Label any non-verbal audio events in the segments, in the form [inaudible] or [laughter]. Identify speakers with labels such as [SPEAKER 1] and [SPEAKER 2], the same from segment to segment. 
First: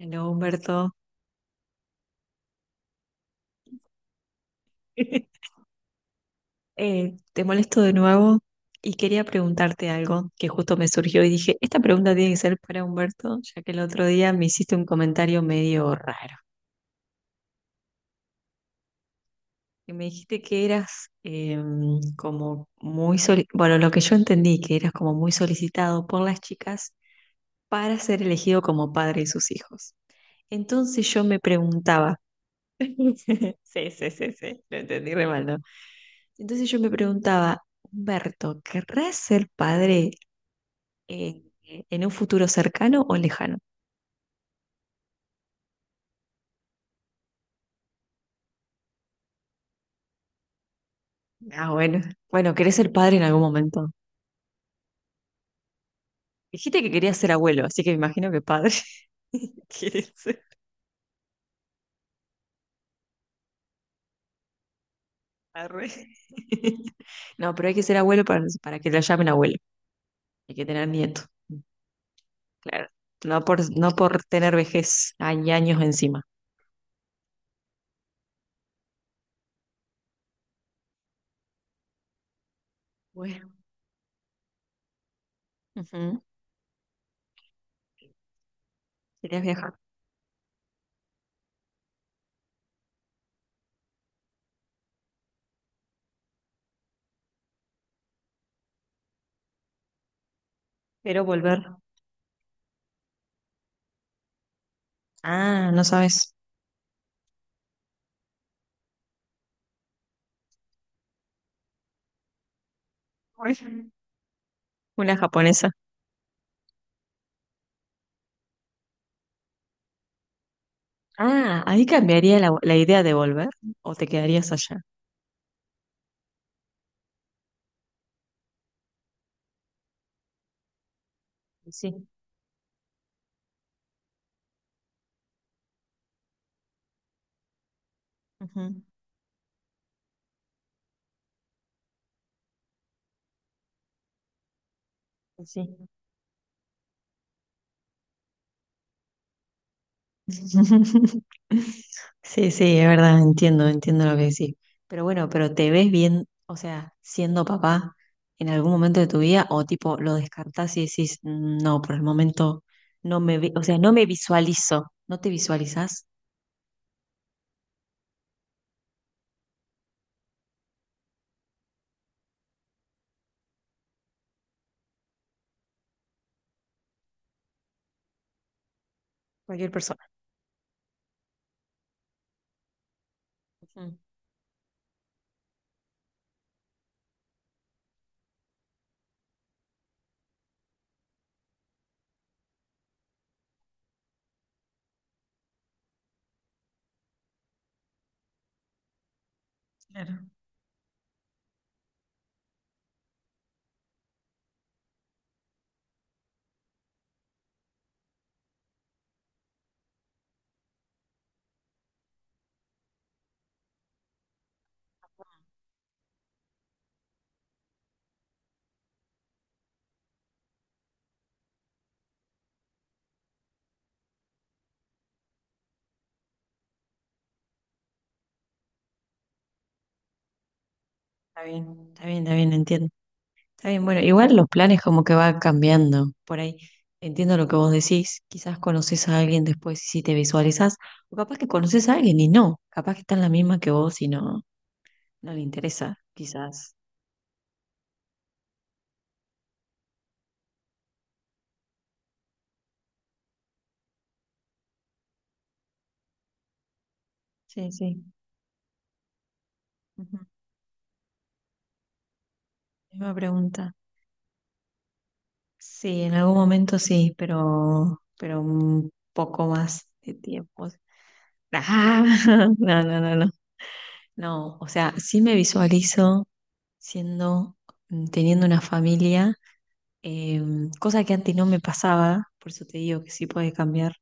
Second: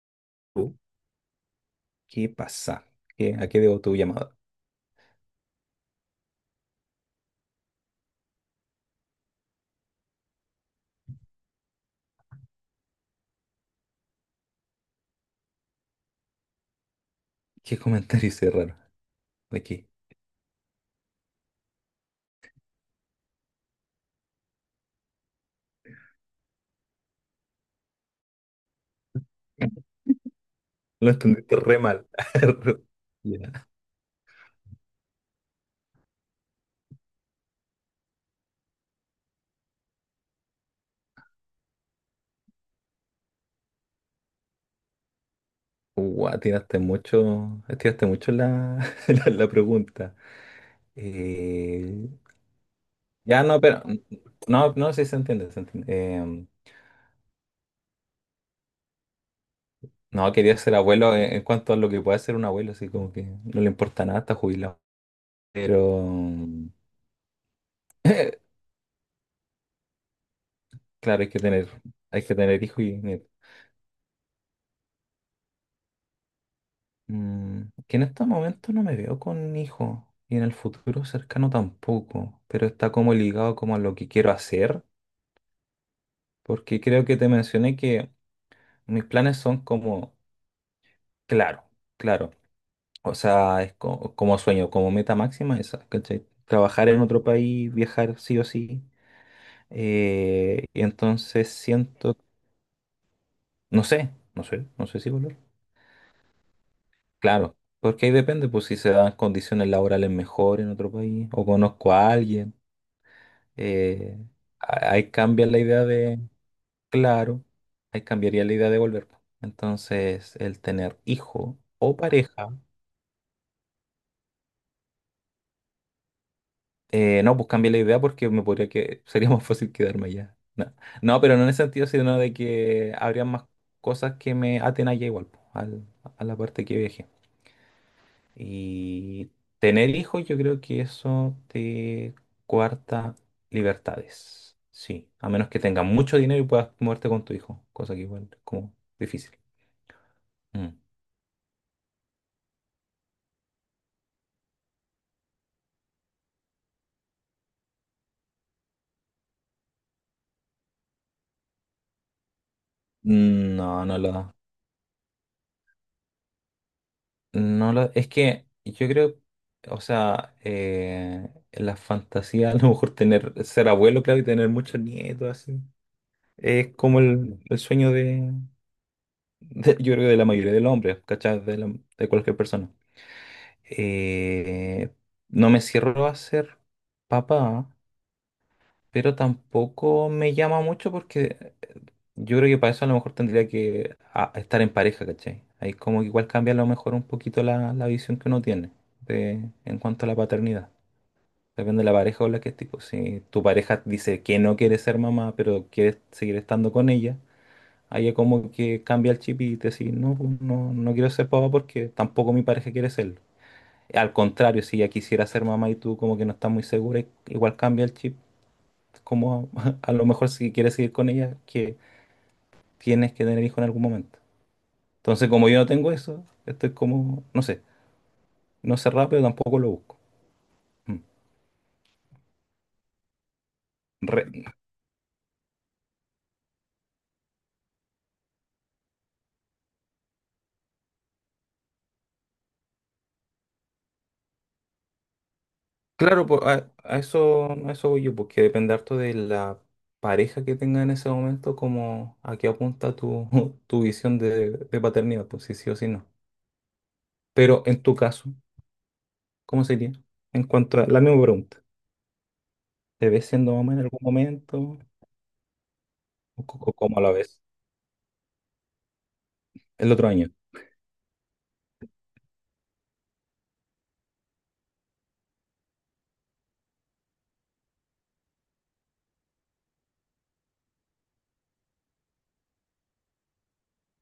[SPEAKER 1] Hola
[SPEAKER 2] ¿Tú?
[SPEAKER 1] Humberto,
[SPEAKER 2] ¿Qué pasa? ¿A qué debo tu llamada?
[SPEAKER 1] [laughs] Te molesto de nuevo y quería preguntarte algo que justo me surgió y dije, esta pregunta tiene que ser para Humberto, ya que el otro día me hiciste un comentario medio raro.
[SPEAKER 2] [laughs] ¿Qué comentario hice raro? ¿De qué?
[SPEAKER 1] Que me dijiste que eras como muy, bueno, lo que yo entendí, que eras como muy solicitado por las chicas para ser elegido como padre de sus hijos. Entonces
[SPEAKER 2] Lo
[SPEAKER 1] yo me
[SPEAKER 2] entendiste re mal.
[SPEAKER 1] preguntaba,
[SPEAKER 2] [laughs]
[SPEAKER 1] [laughs]
[SPEAKER 2] Ya.
[SPEAKER 1] sí, sí, sí, sí, lo entendí re mal, ¿no? Entonces yo me preguntaba, Humberto, ¿querrás ser padre en, en un futuro cercano o lejano?
[SPEAKER 2] Guau, tiraste mucho la, [laughs] la pregunta.
[SPEAKER 1] Ah, bueno.
[SPEAKER 2] Eh,
[SPEAKER 1] Bueno, querés ser padre en algún
[SPEAKER 2] ya no, pero
[SPEAKER 1] momento.
[SPEAKER 2] no, no sé si se entiende, se entiende. Eh,
[SPEAKER 1] Dijiste que querías ser abuelo, así que me imagino que padre [laughs] quieres
[SPEAKER 2] no,
[SPEAKER 1] ser.
[SPEAKER 2] quería ser abuelo en cuanto a lo que puede ser un abuelo, así como que no le importa nada, está jubilado.
[SPEAKER 1] Arre.
[SPEAKER 2] Pero
[SPEAKER 1] [laughs]
[SPEAKER 2] [clears throat]
[SPEAKER 1] No, pero hay que ser abuelo para,
[SPEAKER 2] [laughs]
[SPEAKER 1] para que lo llamen abuelo. Hay que tener nieto.
[SPEAKER 2] claro, hay que tener hijos
[SPEAKER 1] Claro.
[SPEAKER 2] y nietos.
[SPEAKER 1] No por tener vejez, hay años encima.
[SPEAKER 2] Que en estos momentos no me veo con hijos y en el futuro cercano tampoco, pero está como
[SPEAKER 1] Bueno.
[SPEAKER 2] ligado como a lo que quiero hacer,
[SPEAKER 1] Ujú.
[SPEAKER 2] porque creo que te mencioné que mis planes
[SPEAKER 1] Querías
[SPEAKER 2] son
[SPEAKER 1] viajar,
[SPEAKER 2] como, claro, claro, o sea, es como, sueño, como meta máxima esa, ¿cachai? Trabajar en otro país, viajar sí o sí, y
[SPEAKER 1] pero
[SPEAKER 2] entonces
[SPEAKER 1] volver.
[SPEAKER 2] siento, no sé, no sé, no sé si volver.
[SPEAKER 1] Ah, no sabes.
[SPEAKER 2] Claro, porque ahí depende, pues si se dan condiciones laborales mejor en otro país o conozco a alguien.
[SPEAKER 1] Bueno.
[SPEAKER 2] eh, ahí
[SPEAKER 1] Una
[SPEAKER 2] cambia la
[SPEAKER 1] japonesa.
[SPEAKER 2] idea de, claro, ahí cambiaría la idea de volver. Entonces, el tener hijo
[SPEAKER 1] Ah, ahí
[SPEAKER 2] o
[SPEAKER 1] cambiaría la,
[SPEAKER 2] pareja,
[SPEAKER 1] la idea de volver, o te quedarías allá.
[SPEAKER 2] no, pues cambia la idea porque me podría que [laughs] sería más fácil quedarme allá. No, no, pero no en el sentido,
[SPEAKER 1] Sí,
[SPEAKER 2] sino de que habría más cosas que me aten allá igual, po, a la parte que viaje.
[SPEAKER 1] ujú,
[SPEAKER 2] Y tener hijos, yo creo que eso te cuarta libertades. Sí, a menos que
[SPEAKER 1] sí.
[SPEAKER 2] tengas mucho dinero y puedas moverte con tu hijo, cosa que igual es como difícil. Mm.
[SPEAKER 1] [laughs] Sí, sí, es verdad, entiendo, entiendo lo que decís. Pero bueno, pero te ves bien, o sea, siendo papá en algún momento de tu vida, o tipo lo descartás y decís, "Mm, no, por el momento no me, o sea,
[SPEAKER 2] No,
[SPEAKER 1] no me visualizo, no te visualizás".
[SPEAKER 2] es que yo creo, o sea, la fantasía [laughs] a lo mejor tener, ser abuelo, claro, y tener muchos nietos, así, es como el sueño de,
[SPEAKER 1] Cualquier
[SPEAKER 2] de- yo
[SPEAKER 1] persona.
[SPEAKER 2] creo, que de la mayoría de los hombres, ¿cachai? De, de cualquier persona.
[SPEAKER 1] Ujú.
[SPEAKER 2] Eh, no me cierro a ser papá, pero tampoco me llama mucho porque yo creo que para eso a lo mejor tendría que estar en pareja, ¿cachai? Ahí como que igual cambia a lo mejor un poquito la visión que uno tiene de, en cuanto a
[SPEAKER 1] Claro.
[SPEAKER 2] la paternidad. Depende de la pareja con la que estés, pues. Si tu pareja dice que no quiere ser mamá, pero quieres seguir estando con ella, ahí es como que cambia el chip y te dice no, pues, no, no quiero ser papá porque tampoco mi pareja quiere serlo. Al contrario, si ella quisiera ser mamá y tú como que no estás muy segura, igual cambia el chip. Como [laughs] a, lo mejor si quieres seguir con ella, que tienes que tener hijo en algún momento. Entonces, como yo no tengo eso, estoy como, no sé, no sé rápido tampoco lo busco. Mm.
[SPEAKER 1] Está bien, está bien, está bien, entiendo. Está bien, bueno, igual
[SPEAKER 2] Re-
[SPEAKER 1] los planes como que va cambiando por ahí. Entiendo lo que vos decís, quizás conoces a alguien después y si te visualizás, o capaz que conoces a alguien y no, capaz que está en la misma que vos y no, no le interesa,
[SPEAKER 2] claro, po, a,
[SPEAKER 1] quizás.
[SPEAKER 2] a eso, a eso voy yo, porque depende harto de la pareja que tenga en ese momento, como a qué apunta [laughs] tu visión de paternidad, pues si sí o si no. Pero
[SPEAKER 1] Sí,
[SPEAKER 2] en tu
[SPEAKER 1] sí.
[SPEAKER 2] caso, ¿cómo sería?
[SPEAKER 1] Ujú,
[SPEAKER 2] En cuanto a la misma pregunta. ¿Te
[SPEAKER 1] misma
[SPEAKER 2] ves siendo mamá
[SPEAKER 1] pregunta.
[SPEAKER 2] en algún momento?
[SPEAKER 1] Sí, en algún
[SPEAKER 2] ¿O co- co-
[SPEAKER 1] momento
[SPEAKER 2] ¿Cómo la
[SPEAKER 1] sí,
[SPEAKER 2] ves?
[SPEAKER 1] pero un poco más
[SPEAKER 2] El otro
[SPEAKER 1] de
[SPEAKER 2] año.
[SPEAKER 1] tiempo. Ah, [laughs] no, no, no, no. No, o sea, sí me visualizo siendo, teniendo una familia, cosa que antes no me pasaba, por eso te digo que sí puede cambiar,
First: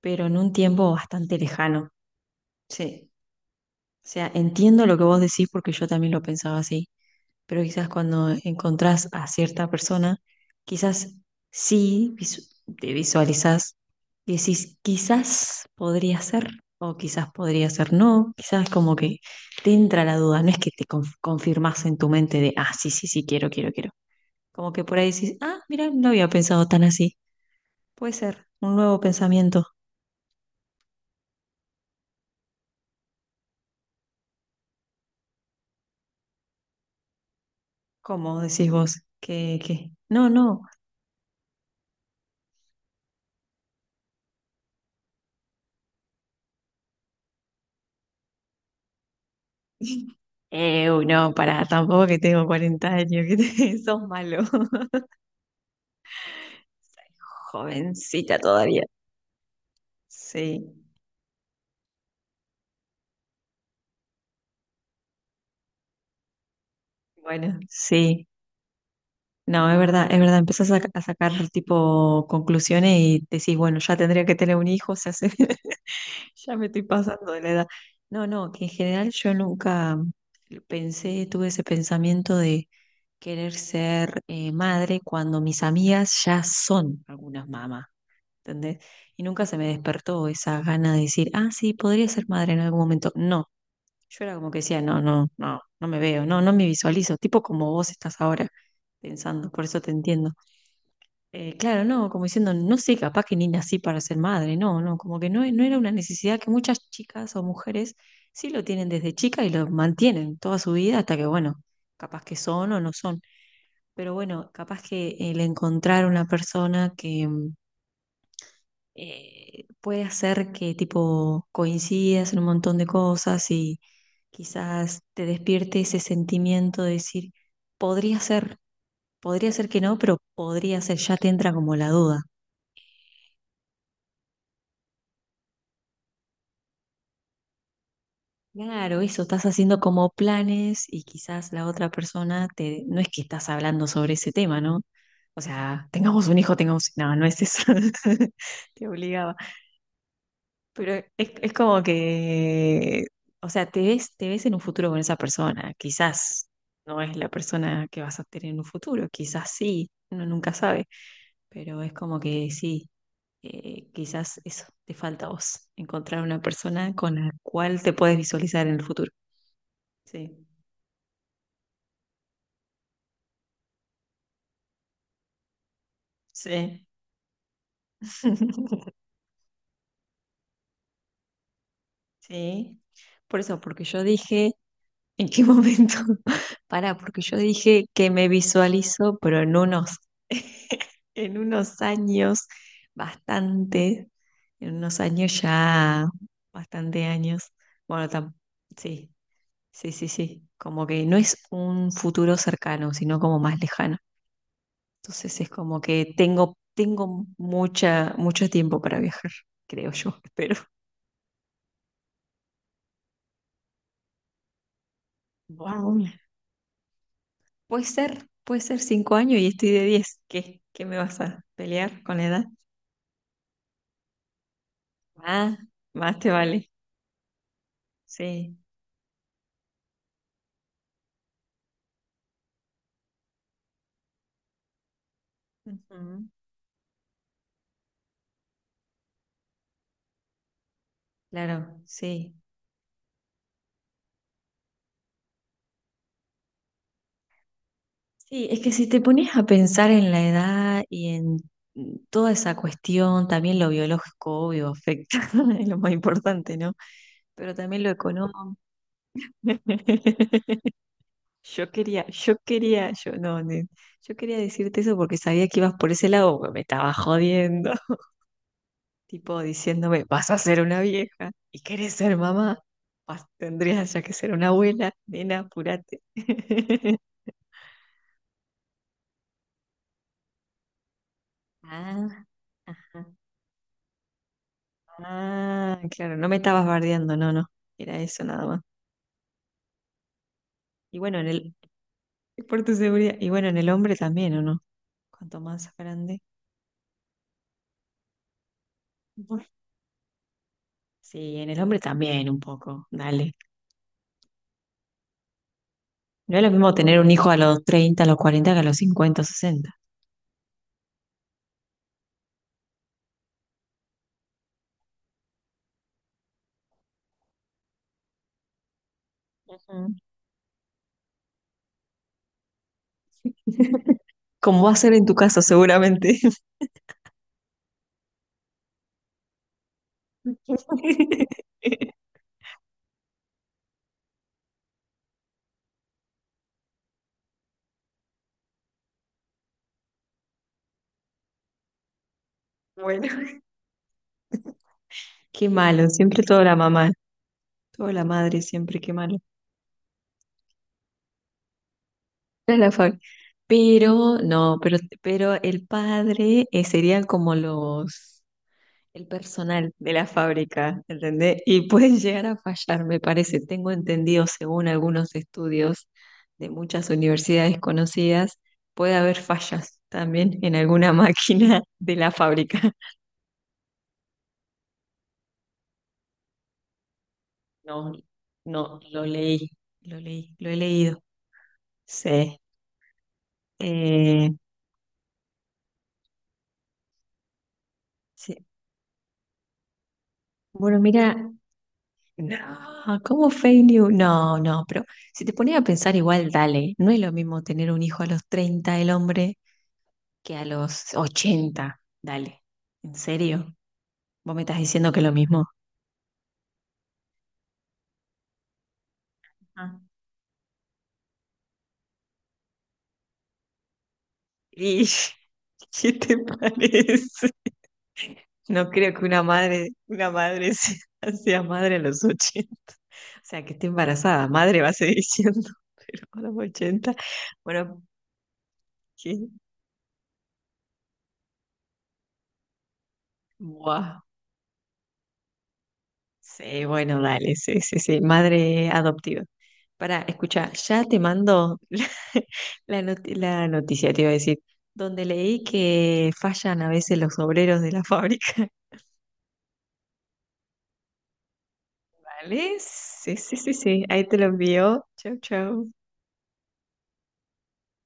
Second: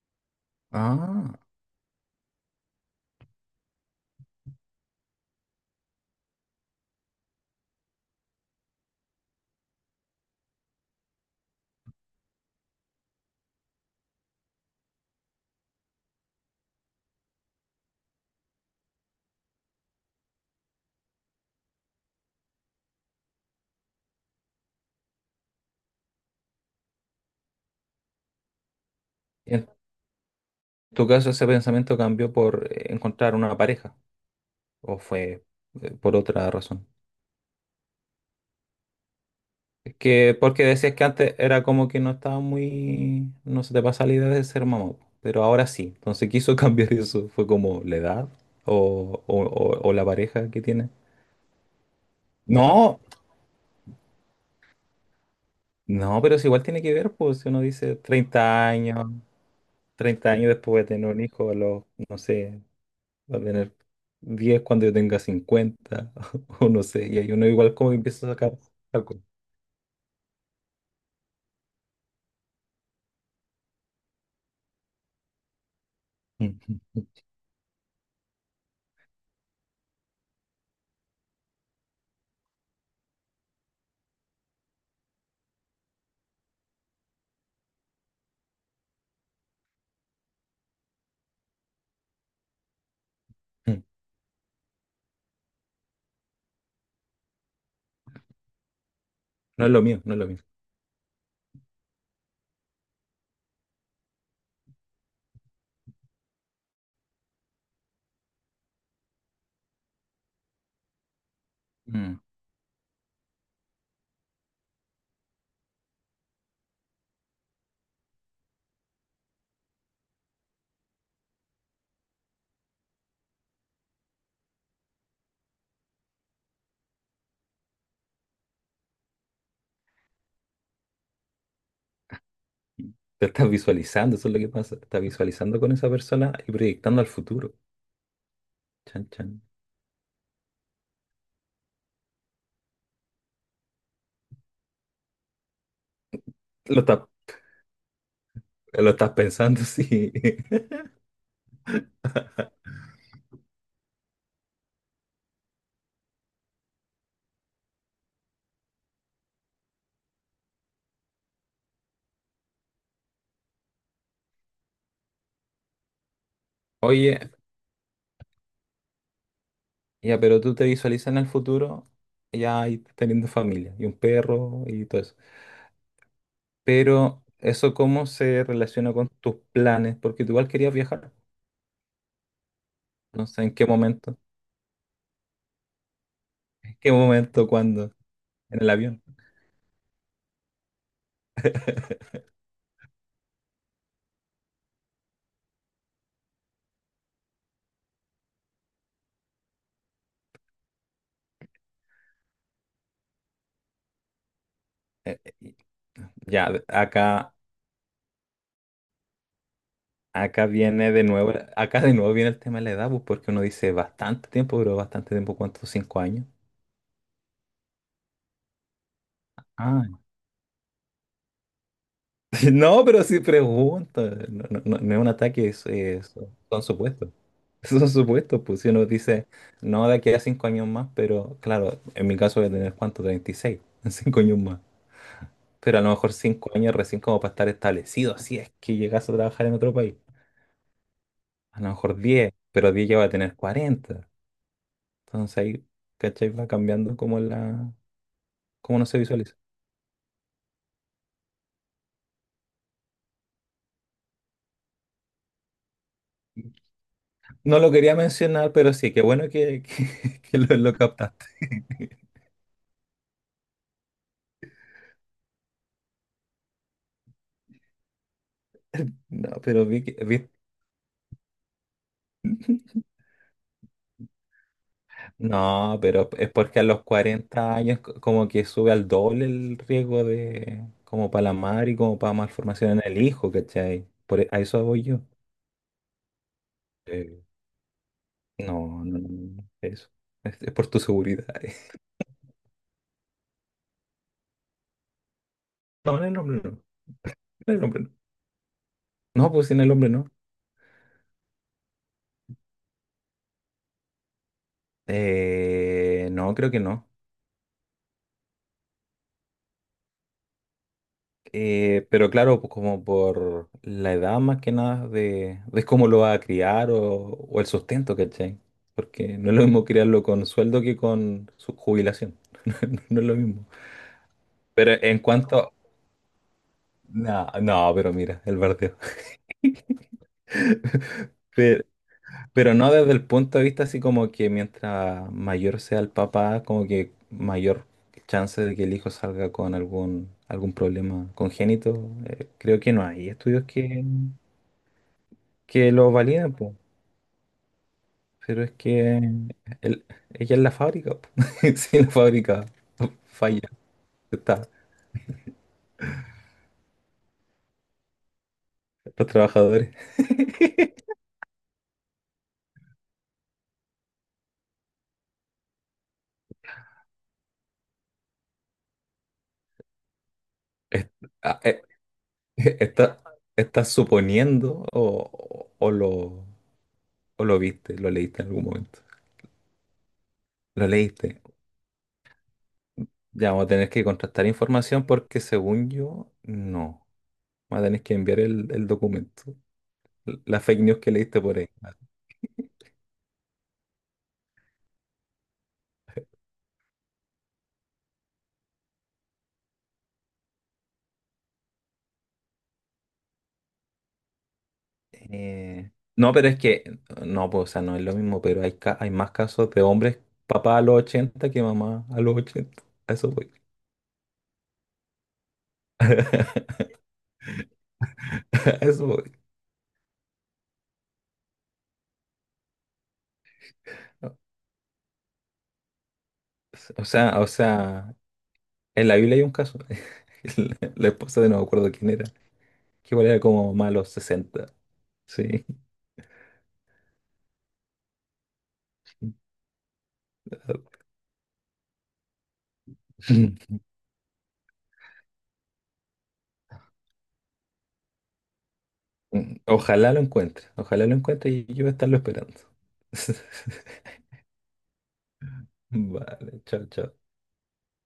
[SPEAKER 1] pero en un tiempo
[SPEAKER 2] Ah,
[SPEAKER 1] bastante lejano. Sí. O sea, entiendo lo que vos decís porque yo también lo pensaba así, pero quizás cuando encontrás a cierta persona, quizás sí visu- te visualizás y decís, quizás podría ser, o quizás podría ser no, quizás como que te entra la duda, no es que te confirmás en tu mente de, ah, sí, sí, sí, quiero, quiero, quiero. Como que por ahí decís, ah, mira, no había pensado tan así. Puede ser un nuevo pensamiento.
[SPEAKER 2] en tu caso ese pensamiento cambió por encontrar una pareja o fue por otra razón.
[SPEAKER 1] ¿Cómo decís vos?
[SPEAKER 2] Es
[SPEAKER 1] No,
[SPEAKER 2] que
[SPEAKER 1] no.
[SPEAKER 2] porque decías que antes era como que no estaba muy, no se te pasa la idea de ser mamá, pero ahora sí. Entonces quiso [laughs] cambiar eso. ¿Fue como la edad o, o la pareja que tiene?
[SPEAKER 1] Uy, no, pará, tampoco que tengo 40
[SPEAKER 2] No,
[SPEAKER 1] años, que [laughs] sos malo. [laughs]
[SPEAKER 2] no, pero si igual tiene que ver, pues si uno dice
[SPEAKER 1] Jovencita
[SPEAKER 2] 30
[SPEAKER 1] todavía.
[SPEAKER 2] años, 30 años
[SPEAKER 1] Sí,
[SPEAKER 2] después de tener un hijo, a los, no sé, va a tener 10 cuando yo tenga 50 [laughs] o no sé, y ahí uno
[SPEAKER 1] bueno,
[SPEAKER 2] igual como que empieza
[SPEAKER 1] sí.
[SPEAKER 2] a sacar algo. [laughs]
[SPEAKER 1] No, es verdad, es verdad. Empezás a sacar tipo conclusiones y decís, bueno, ya tendría que tener un hijo, se hace. [laughs] Ya
[SPEAKER 2] Mm,
[SPEAKER 1] me estoy
[SPEAKER 2] mm,
[SPEAKER 1] pasando de la edad. No, no, que en general yo nunca pensé, tuve ese pensamiento de querer ser madre, cuando mis amigas ya son algunas mamás, ¿entendés? Y nunca se me despertó esa gana de decir, ah, sí, podría ser madre en algún momento. No,
[SPEAKER 2] mm, mm.
[SPEAKER 1] yo era como que decía, no, no, no, no me veo, no, no me visualizo, tipo como vos estás ahora pensando, por
[SPEAKER 2] No es
[SPEAKER 1] eso
[SPEAKER 2] lo
[SPEAKER 1] te
[SPEAKER 2] mío, no es lo
[SPEAKER 1] entiendo.
[SPEAKER 2] mío.
[SPEAKER 1] Claro, no, como diciendo, no sé, capaz que ni nací para ser madre, no, no, como que no, no era una necesidad que muchas chicas o mujeres sí lo tienen desde chica y lo mantienen toda su vida hasta que, bueno,
[SPEAKER 2] Mm.
[SPEAKER 1] capaz que son o no son. Pero bueno, capaz que el encontrar una persona que puede hacer que tipo coincidas en un montón de cosas y quizás te despierte ese sentimiento de decir, podría ser, podría ser que no, pero podría ser, ya te entra como la duda.
[SPEAKER 2] Te estás visualizando, eso es lo que pasa, te estás visualizando con esa persona y proyectando al futuro.
[SPEAKER 1] Claro,
[SPEAKER 2] Chan,
[SPEAKER 1] eso,
[SPEAKER 2] chan.
[SPEAKER 1] estás haciendo como planes y quizás la otra persona te, no es que estás hablando sobre ese tema, ¿no? O sea, tengamos un hijo,
[SPEAKER 2] Lo
[SPEAKER 1] tengamos,
[SPEAKER 2] estás,
[SPEAKER 1] no, no es eso, [laughs] te
[SPEAKER 2] lo estás
[SPEAKER 1] obligaba.
[SPEAKER 2] pensando, [laughs] sí.
[SPEAKER 1] Pero es como que, o sea, te ves en un futuro con esa persona, quizás no es la persona que vas a tener en un futuro, quizás sí, uno nunca sabe, pero es como que sí, quizás eso, te falta a vos, encontrar una persona con
[SPEAKER 2] Oye,
[SPEAKER 1] la cual te puedes visualizar en el futuro.
[SPEAKER 2] ya,
[SPEAKER 1] Sí.
[SPEAKER 2] pero tú te visualizas en el futuro, ya ahí teniendo familia y un perro y todo eso.
[SPEAKER 1] Sí.
[SPEAKER 2] Pero eso cómo se relaciona
[SPEAKER 1] [laughs]
[SPEAKER 2] con tus planes, porque tú igual querías viajar,
[SPEAKER 1] Sí.
[SPEAKER 2] no
[SPEAKER 1] Por
[SPEAKER 2] sé en
[SPEAKER 1] eso,
[SPEAKER 2] qué
[SPEAKER 1] porque yo
[SPEAKER 2] momento.
[SPEAKER 1] dije, ¿en qué momento? [laughs]
[SPEAKER 2] ¿Qué
[SPEAKER 1] Pará, porque yo
[SPEAKER 2] momento?
[SPEAKER 1] dije
[SPEAKER 2] ¿Cuándo?
[SPEAKER 1] que me
[SPEAKER 2] En el avión.
[SPEAKER 1] visualizo, pero en unos
[SPEAKER 2] [laughs]
[SPEAKER 1] años, bastante, en unos años ya, bastante años. Bueno, sí, sí, sí, sí. Como que no es un futuro cercano, sino como más lejano.
[SPEAKER 2] Eh,
[SPEAKER 1] Entonces es
[SPEAKER 2] eh,
[SPEAKER 1] como que
[SPEAKER 2] Ya,
[SPEAKER 1] tengo, tengo
[SPEAKER 2] acá,
[SPEAKER 1] mucha, mucho tiempo para viajar, creo yo, [laughs]
[SPEAKER 2] acá
[SPEAKER 1] espero.
[SPEAKER 2] viene de nuevo, acá de nuevo viene el tema de la edad, pues, porque uno dice bastante tiempo, pero bastante tiempo, ¿cuánto? ¿Cinco
[SPEAKER 1] Wow.
[SPEAKER 2] años?
[SPEAKER 1] Puede ser 5 años y estoy
[SPEAKER 2] Ah,
[SPEAKER 1] de 10. ¿Qué? ¿Qué me vas a pelear con la edad?
[SPEAKER 2] [laughs] no, pero si pregunto, no, no es un ataque,
[SPEAKER 1] Ah,
[SPEAKER 2] es,
[SPEAKER 1] más
[SPEAKER 2] son
[SPEAKER 1] te
[SPEAKER 2] son
[SPEAKER 1] vale.
[SPEAKER 2] supuestos. [laughs] Son supuestos,
[SPEAKER 1] Sí.
[SPEAKER 2] pues si uno dice, no, de aquí a 5 años más, pero claro, en mi caso voy a tener cuánto, 36, [laughs] en 5 años más. Pero a lo mejor
[SPEAKER 1] Ujú.
[SPEAKER 2] 5 años recién como para estar establecido, si es que llegas a trabajar en otro país. A
[SPEAKER 1] Claro,
[SPEAKER 2] lo mejor
[SPEAKER 1] sí.
[SPEAKER 2] 10, pero 10 ya va a tener 40. Entonces ahí, ¿cachai? Va cambiando como
[SPEAKER 1] Sí, es que
[SPEAKER 2] cómo no
[SPEAKER 1] si
[SPEAKER 2] se
[SPEAKER 1] te pones
[SPEAKER 2] visualiza.
[SPEAKER 1] a pensar en la edad y en toda esa cuestión, también lo biológico, obvio, afecta, [laughs] es lo más importante, ¿no? Pero
[SPEAKER 2] No lo
[SPEAKER 1] también lo
[SPEAKER 2] quería mencionar,
[SPEAKER 1] económico.
[SPEAKER 2] pero sí, qué bueno que, [laughs] que lo
[SPEAKER 1] [laughs]
[SPEAKER 2] captaste.
[SPEAKER 1] Yo quería, yo quería, yo no, yo quería decirte eso porque sabía que ibas por ese lado, pero me estaba jodiendo,
[SPEAKER 2] No,
[SPEAKER 1] tipo
[SPEAKER 2] pero
[SPEAKER 1] diciéndome, vas a ser una vieja y querés ser mamá,
[SPEAKER 2] [laughs]
[SPEAKER 1] tendrías ya que ser una abuela, nena,
[SPEAKER 2] no,
[SPEAKER 1] apurate.
[SPEAKER 2] pero es porque a los
[SPEAKER 1] [laughs]
[SPEAKER 2] 40 años como que sube al doble el riesgo de como para la madre y como para
[SPEAKER 1] Ah,
[SPEAKER 2] malformación en el
[SPEAKER 1] ajá.
[SPEAKER 2] hijo, ¿cachai? Por, a eso voy yo.
[SPEAKER 1] Ah, claro, no me estabas bardeando,
[SPEAKER 2] Eh,
[SPEAKER 1] no, no, era eso nada más.
[SPEAKER 2] no, no, no, no, eso. Es por tu
[SPEAKER 1] Y bueno,
[SPEAKER 2] seguridad.
[SPEAKER 1] en el,
[SPEAKER 2] [laughs]
[SPEAKER 1] [laughs] por tu seguridad, y bueno, en el hombre también, ¿o no? Cuanto más
[SPEAKER 2] No, en el
[SPEAKER 1] grande.
[SPEAKER 2] hombre no. En el hombre no. No,
[SPEAKER 1] Bueno,
[SPEAKER 2] pues en el hombre no.
[SPEAKER 1] sí, en el hombre también un poco, dale.
[SPEAKER 2] No,
[SPEAKER 1] No es lo
[SPEAKER 2] creo que
[SPEAKER 1] mismo
[SPEAKER 2] no.
[SPEAKER 1] tener un hijo a los 30, a los 40, que a los 50, 60.
[SPEAKER 2] Pero claro, pues como por la edad más que nada de, de cómo lo va a criar o el sustento, ¿cachai? Porque no es lo mismo
[SPEAKER 1] Ujú.
[SPEAKER 2] criarlo con sueldo que con su jubilación. [laughs] No, no es lo mismo.
[SPEAKER 1] Como va
[SPEAKER 2] Pero
[SPEAKER 1] a ser
[SPEAKER 2] en
[SPEAKER 1] en tu caso,
[SPEAKER 2] cuanto...
[SPEAKER 1] seguramente.
[SPEAKER 2] No, no, pero mira, el bardeo. [laughs] Pe-
[SPEAKER 1] [laughs]
[SPEAKER 2] Pero no desde el punto de vista así como que mientras mayor sea el papá, como que mayor chance de que el hijo salga con algún, algún problema congénito. Creo que no
[SPEAKER 1] Bueno,
[SPEAKER 2] hay
[SPEAKER 1] [laughs]
[SPEAKER 2] estudios
[SPEAKER 1] qué
[SPEAKER 2] que
[SPEAKER 1] malo,
[SPEAKER 2] lo
[SPEAKER 1] siempre
[SPEAKER 2] validen,
[SPEAKER 1] toda la
[SPEAKER 2] po.
[SPEAKER 1] mamá, toda la madre,
[SPEAKER 2] Pero es que
[SPEAKER 1] siempre qué malo.
[SPEAKER 2] el- ella es la fábrica, po. [laughs] Si la fábrica
[SPEAKER 1] No es la fac.
[SPEAKER 2] falla,
[SPEAKER 1] Pero,
[SPEAKER 2] está,
[SPEAKER 1] no, pero el padre, sería como los, el
[SPEAKER 2] los
[SPEAKER 1] personal
[SPEAKER 2] trabajadores
[SPEAKER 1] de la fábrica, ¿entendés? Y puede llegar a fallar, me parece. Tengo entendido, según algunos estudios de muchas universidades conocidas, puede haber fallas también en
[SPEAKER 2] est-
[SPEAKER 1] alguna [laughs]
[SPEAKER 2] ah,
[SPEAKER 1] máquina
[SPEAKER 2] eh,
[SPEAKER 1] de la
[SPEAKER 2] eh,
[SPEAKER 1] fábrica.
[SPEAKER 2] está, está suponiendo o lo viste, lo
[SPEAKER 1] No,
[SPEAKER 2] leíste en algún
[SPEAKER 1] no,
[SPEAKER 2] momento.
[SPEAKER 1] lo leí, lo leí, lo he
[SPEAKER 2] Lo
[SPEAKER 1] leído.
[SPEAKER 2] leíste.
[SPEAKER 1] Sí.
[SPEAKER 2] Ya vamos a tener que contrastar
[SPEAKER 1] Eh,
[SPEAKER 2] información porque según yo, no. Vamos a tener que enviar
[SPEAKER 1] sí.
[SPEAKER 2] el documento. La fake news
[SPEAKER 1] Bueno,
[SPEAKER 2] que
[SPEAKER 1] mira,
[SPEAKER 2] leíste por ahí. Vale.
[SPEAKER 1] no, ¿cómo fail you? No, no, pero si te pones a pensar igual, dale, no es lo mismo tener un hijo a los 30 el hombre, que a los 80, dale, ¿en serio? ¿Vos me estás diciendo que es lo mismo?
[SPEAKER 2] Eh, no, pero es que, no, pues, o sea, no es lo mismo, pero hay, hay más casos de
[SPEAKER 1] Ajá.
[SPEAKER 2] hombres papá a los 80 que mamá a los 80. A eso voy.
[SPEAKER 1] ¿Y [laughs] qué te
[SPEAKER 2] [laughs]
[SPEAKER 1] parece?
[SPEAKER 2] A
[SPEAKER 1] No
[SPEAKER 2] eso
[SPEAKER 1] creo que
[SPEAKER 2] voy.
[SPEAKER 1] una madre [laughs] sea, sea madre a los 80, o sea, que esté embarazada, madre va a seguir diciendo, [laughs] pero a los 80,
[SPEAKER 2] O
[SPEAKER 1] bueno,
[SPEAKER 2] sea, en la Biblia hay
[SPEAKER 1] ¿qué?
[SPEAKER 2] un caso. [laughs] La esposa de no me acuerdo quién era, que igual era como mamá a los
[SPEAKER 1] Buah.
[SPEAKER 2] 60. Sí.
[SPEAKER 1] Sí, bueno, dale, sí, sí, sí, madre adoptiva. Para, escucha, ya te mando [laughs] la
[SPEAKER 2] [laughs]
[SPEAKER 1] noticia, te iba a decir, donde leí que fallan a veces los obreros de la fábrica. [laughs]
[SPEAKER 2] Ojalá lo encuentre, ojalá lo encuentre y yo voy a estarlo esperando.
[SPEAKER 1] ¿Vale? Sí, sí, sí, sí,
[SPEAKER 2] [laughs]
[SPEAKER 1] ahí te lo envío. Chau, chau.
[SPEAKER 2] Vale, chao, chao.